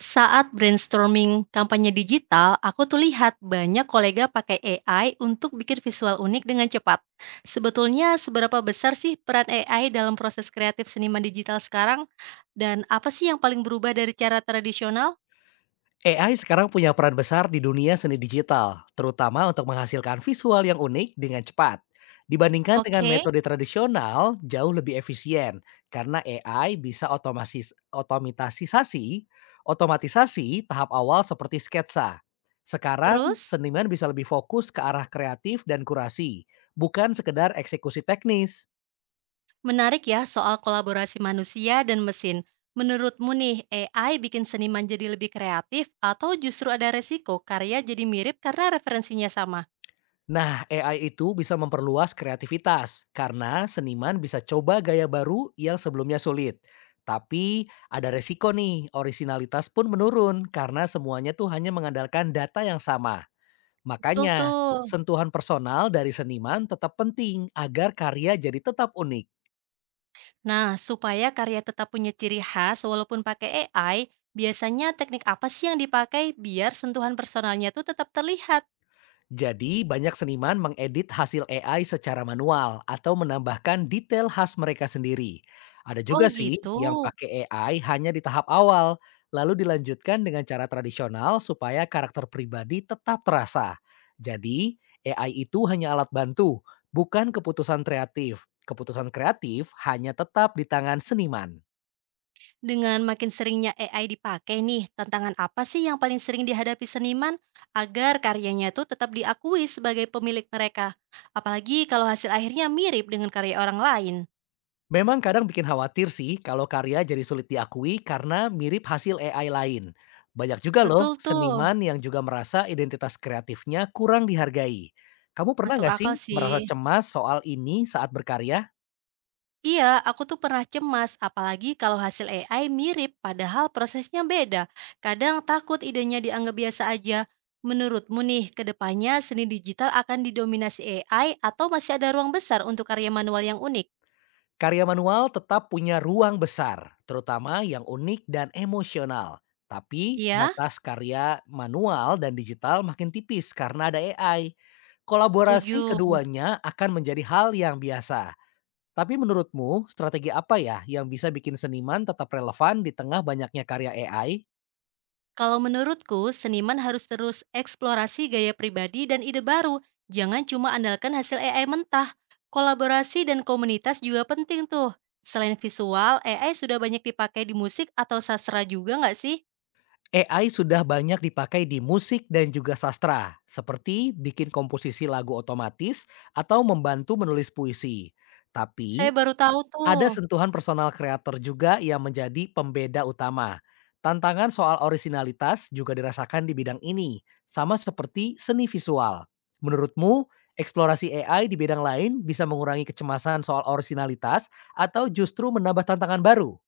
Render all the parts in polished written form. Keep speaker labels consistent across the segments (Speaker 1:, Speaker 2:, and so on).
Speaker 1: Saat brainstorming kampanye digital, aku tuh lihat banyak kolega pakai AI untuk bikin visual unik dengan cepat. Sebetulnya seberapa besar sih peran AI dalam proses kreatif seniman digital sekarang? Dan apa sih yang paling berubah dari cara tradisional?
Speaker 2: AI sekarang punya peran besar di dunia seni digital, terutama untuk menghasilkan visual yang unik dengan cepat. Dibandingkan dengan
Speaker 1: Oke,
Speaker 2: metode tradisional, jauh lebih efisien karena AI bisa otomatisasi tahap awal seperti sketsa. Sekarang,
Speaker 1: terus
Speaker 2: seniman bisa lebih fokus ke arah kreatif dan kurasi, bukan sekedar eksekusi teknis.
Speaker 1: menarik ya soal kolaborasi manusia dan mesin. Menurutmu nih, AI bikin seniman jadi lebih kreatif atau justru ada resiko karya jadi mirip karena referensinya sama?
Speaker 2: Nah, AI itu bisa memperluas kreativitas karena seniman bisa coba gaya baru yang sebelumnya sulit. Tapi ada resiko nih, orisinalitas pun menurun karena semuanya tuh hanya mengandalkan data yang sama.
Speaker 1: Betul
Speaker 2: Makanya,
Speaker 1: tuh.
Speaker 2: sentuhan personal dari seniman tetap penting agar karya jadi tetap unik.
Speaker 1: Nah, supaya karya tetap punya ciri khas walaupun pakai AI, biasanya teknik apa sih yang dipakai biar sentuhan personalnya tuh tetap terlihat?
Speaker 2: Jadi, banyak seniman mengedit hasil AI secara manual atau menambahkan detail khas mereka sendiri. Ada
Speaker 1: Oh
Speaker 2: juga sih
Speaker 1: gitu.
Speaker 2: yang pakai AI hanya di tahap awal, lalu dilanjutkan dengan cara tradisional supaya karakter pribadi tetap terasa. Jadi, AI itu hanya alat bantu, bukan keputusan kreatif. Keputusan kreatif hanya tetap di tangan seniman.
Speaker 1: Dengan makin seringnya AI dipakai nih, tantangan apa sih yang paling sering dihadapi seniman agar karyanya tuh tetap diakui sebagai pemilik mereka? Apalagi kalau hasil akhirnya mirip dengan karya orang lain.
Speaker 2: Memang kadang bikin khawatir sih kalau karya jadi sulit diakui karena mirip hasil AI lain. Banyak juga
Speaker 1: Betul
Speaker 2: loh
Speaker 1: tuh,
Speaker 2: seniman yang juga merasa identitas kreatifnya kurang dihargai. Kamu pernah
Speaker 1: masuk
Speaker 2: nggak
Speaker 1: akal
Speaker 2: sih
Speaker 1: sih.
Speaker 2: merasa cemas soal ini saat berkarya?
Speaker 1: Iya, aku tuh pernah cemas, apalagi kalau hasil AI mirip, padahal prosesnya beda. Kadang takut idenya dianggap biasa aja. Menurutmu nih, ke depannya seni digital akan didominasi AI atau masih ada ruang besar untuk karya manual yang unik?
Speaker 2: Karya manual tetap punya ruang besar, terutama yang unik dan emosional. Tapi
Speaker 1: Iya,
Speaker 2: batas karya manual dan digital makin tipis karena ada AI. Kolaborasi
Speaker 1: setuju.
Speaker 2: keduanya akan menjadi hal yang biasa. Tapi menurutmu, strategi apa ya yang bisa bikin seniman tetap relevan di tengah banyaknya karya AI?
Speaker 1: Kalau menurutku, seniman harus terus eksplorasi gaya pribadi dan ide baru. Jangan cuma andalkan hasil AI mentah. Kolaborasi dan komunitas juga penting tuh. Selain visual, AI sudah banyak dipakai di musik atau sastra juga nggak sih?
Speaker 2: AI sudah banyak dipakai di musik dan juga sastra, seperti bikin komposisi lagu otomatis atau membantu menulis puisi.
Speaker 1: Saya
Speaker 2: Tapi
Speaker 1: baru tahu tuh.
Speaker 2: ada sentuhan personal kreator juga yang menjadi pembeda utama. Tantangan soal orisinalitas juga dirasakan di bidang ini, sama seperti seni visual. Menurutmu, eksplorasi AI di bidang lain bisa mengurangi kecemasan soal orisinalitas atau justru menambah tantangan baru?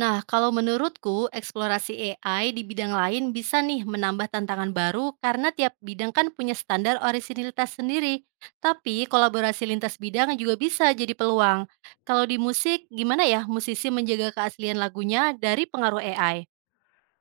Speaker 1: Nah, kalau menurutku, eksplorasi AI di bidang lain bisa nih menambah tantangan baru karena tiap bidang kan punya standar orisinilitas sendiri. Tapi kolaborasi lintas bidang juga bisa jadi peluang. Kalau di musik, gimana ya musisi menjaga keaslian lagunya dari pengaruh AI?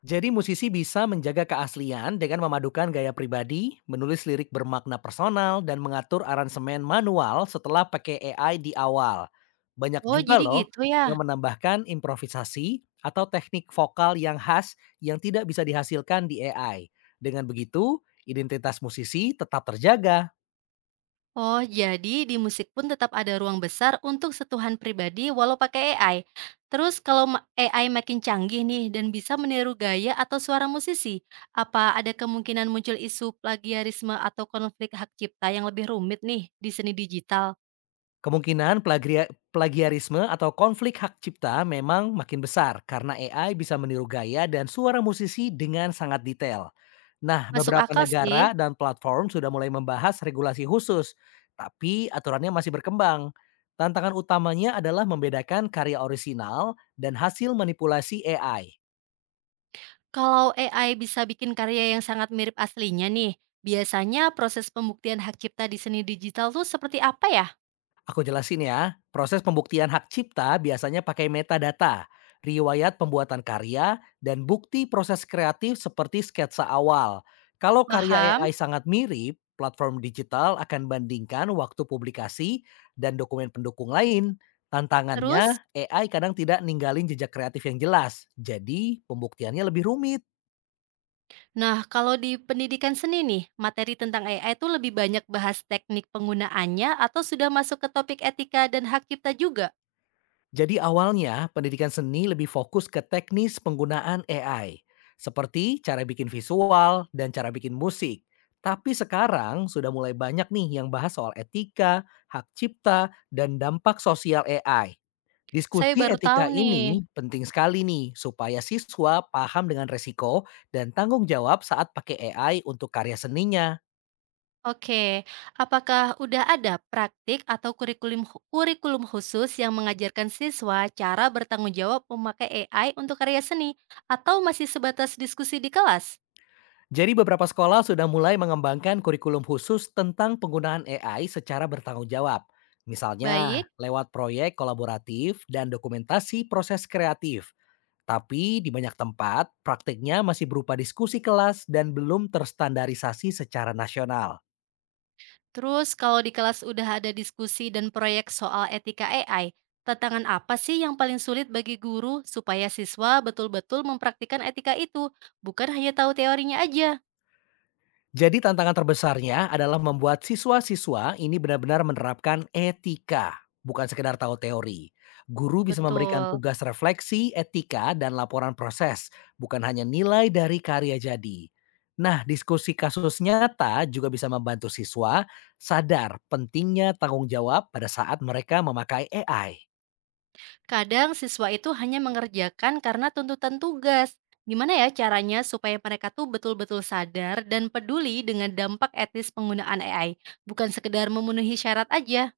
Speaker 2: Jadi musisi bisa menjaga keaslian dengan memadukan gaya pribadi, menulis lirik bermakna personal, dan mengatur aransemen manual setelah pakai AI di awal. Banyak
Speaker 1: Oh,
Speaker 2: juga
Speaker 1: jadi
Speaker 2: loh
Speaker 1: gitu ya.
Speaker 2: yang menambahkan improvisasi atau teknik vokal yang khas yang tidak bisa dihasilkan di AI. Dengan begitu, identitas musisi tetap terjaga.
Speaker 1: Oh, jadi di musik pun tetap ada ruang besar untuk setuhan pribadi walau pakai AI. Terus kalau AI makin canggih nih dan bisa meniru gaya atau suara musisi, apa ada kemungkinan muncul isu plagiarisme atau konflik hak cipta yang lebih rumit nih di seni digital?
Speaker 2: Kemungkinan plagiarisme atau konflik hak cipta memang makin besar karena AI bisa meniru gaya dan suara musisi dengan sangat detail. Nah,
Speaker 1: Masuk
Speaker 2: beberapa
Speaker 1: akal sih.
Speaker 2: negara dan platform sudah mulai membahas regulasi khusus, tapi aturannya masih berkembang. Tantangan utamanya adalah membedakan karya orisinal dan hasil manipulasi AI.
Speaker 1: Kalau AI bisa bikin karya yang sangat mirip aslinya nih, biasanya proses pembuktian hak cipta di seni digital tuh seperti apa ya?
Speaker 2: Aku jelasin ya, proses pembuktian hak cipta biasanya pakai metadata, riwayat pembuatan karya, dan bukti proses kreatif seperti sketsa awal. Kalau karya
Speaker 1: Paham?
Speaker 2: AI sangat mirip, platform digital akan bandingkan waktu publikasi dan dokumen pendukung lain.
Speaker 1: Terus?
Speaker 2: Tantangannya, AI kadang tidak ninggalin jejak kreatif yang jelas, jadi pembuktiannya lebih rumit.
Speaker 1: Nah, kalau di pendidikan seni nih, materi tentang AI itu lebih banyak bahas teknik penggunaannya atau sudah masuk ke topik etika dan hak cipta juga?
Speaker 2: Jadi awalnya pendidikan seni lebih fokus ke teknis penggunaan AI, seperti cara bikin visual dan cara bikin musik. Tapi sekarang sudah mulai banyak nih yang bahas soal etika, hak cipta, dan dampak sosial AI.
Speaker 1: Saya
Speaker 2: Diskusi
Speaker 1: baru tahu
Speaker 2: etika
Speaker 1: nih.
Speaker 2: ini penting sekali nih supaya siswa paham dengan resiko dan tanggung jawab saat pakai AI untuk karya seninya.
Speaker 1: Oke, apakah udah ada praktik atau kurikulum kurikulum khusus yang mengajarkan siswa cara bertanggung jawab memakai AI untuk karya seni atau masih sebatas diskusi di kelas?
Speaker 2: Jadi beberapa sekolah sudah mulai mengembangkan kurikulum khusus tentang penggunaan AI secara bertanggung jawab. Misalnya
Speaker 1: Baik.
Speaker 2: lewat proyek kolaboratif dan dokumentasi proses kreatif. Tapi di banyak tempat, praktiknya masih berupa diskusi kelas dan belum terstandarisasi secara nasional.
Speaker 1: Terus kalau di kelas udah ada diskusi dan proyek soal etika AI, tantangan apa sih yang paling sulit bagi guru supaya siswa betul-betul mempraktikkan etika itu, bukan hanya tahu teorinya aja?
Speaker 2: Jadi tantangan terbesarnya adalah membuat siswa-siswa ini benar-benar menerapkan etika, bukan sekedar tahu teori. Guru bisa memberikan
Speaker 1: Betul.
Speaker 2: tugas refleksi, etika, dan laporan proses, bukan hanya nilai dari karya jadi. Nah, diskusi kasus nyata juga bisa membantu siswa sadar pentingnya tanggung jawab pada saat mereka memakai AI.
Speaker 1: Kadang siswa itu hanya mengerjakan karena tuntutan tugas. Gimana ya caranya supaya mereka tuh betul-betul sadar dan peduli dengan dampak etis penggunaan AI, bukan sekedar memenuhi syarat aja?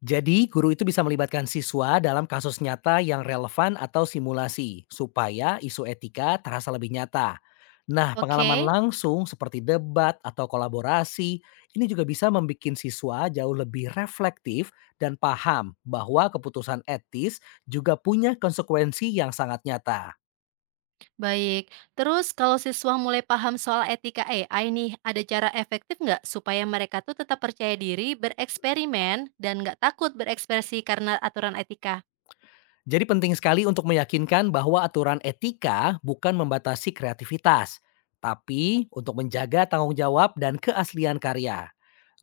Speaker 2: Jadi, guru itu bisa melibatkan siswa dalam kasus nyata yang relevan atau simulasi, supaya isu etika terasa lebih nyata. Nah, pengalaman
Speaker 1: Oke.
Speaker 2: langsung seperti debat atau kolaborasi ini juga bisa membuat siswa jauh lebih reflektif dan paham bahwa keputusan etis juga punya konsekuensi yang sangat nyata.
Speaker 1: Baik, terus kalau siswa mulai paham soal etika AI nih, ada cara efektif nggak supaya mereka tuh tetap percaya diri, bereksperimen, dan nggak takut berekspresi karena aturan etika?
Speaker 2: Jadi, penting sekali untuk meyakinkan bahwa aturan etika bukan membatasi kreativitas, tapi untuk menjaga tanggung jawab dan keaslian karya.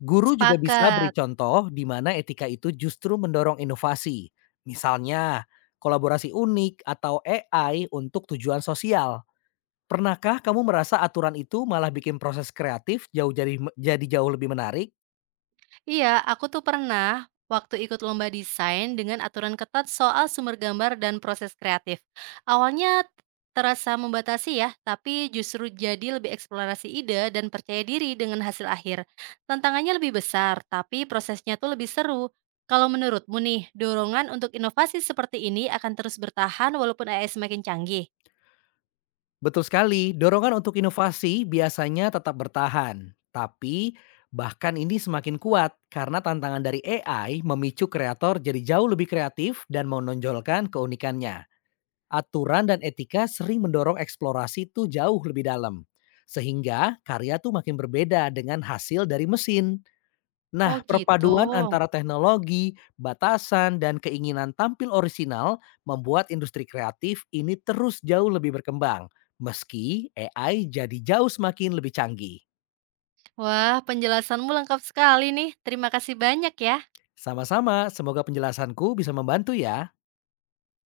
Speaker 2: Guru juga bisa
Speaker 1: Sepakat.
Speaker 2: beri contoh di mana etika itu justru mendorong inovasi. Misalnya, kolaborasi unik atau AI untuk tujuan sosial. Pernahkah kamu merasa aturan itu malah bikin proses kreatif jauh jadi jauh lebih menarik?
Speaker 1: Iya, aku tuh pernah waktu ikut lomba desain dengan aturan ketat soal sumber gambar dan proses kreatif. Awalnya terasa membatasi ya, tapi justru jadi lebih eksplorasi ide dan percaya diri dengan hasil akhir. Tantangannya lebih besar, tapi prosesnya tuh lebih seru. Kalau menurutmu nih, dorongan untuk inovasi seperti ini akan terus bertahan walaupun AI semakin canggih?
Speaker 2: Betul sekali, dorongan untuk inovasi biasanya tetap bertahan. Tapi bahkan ini semakin kuat karena tantangan dari AI memicu kreator jadi jauh lebih kreatif dan menonjolkan keunikannya. Aturan dan etika sering mendorong eksplorasi tuh jauh lebih dalam. Sehingga karya tuh makin berbeda dengan hasil dari mesin.
Speaker 1: Oh
Speaker 2: Nah,
Speaker 1: gitu.
Speaker 2: perpaduan antara teknologi, batasan, dan keinginan tampil orisinal membuat industri kreatif ini terus jauh lebih berkembang. Meski AI jadi jauh semakin lebih canggih.
Speaker 1: Wah, penjelasanmu lengkap sekali nih. Terima kasih banyak ya.
Speaker 2: Sama-sama, semoga penjelasanku bisa membantu ya.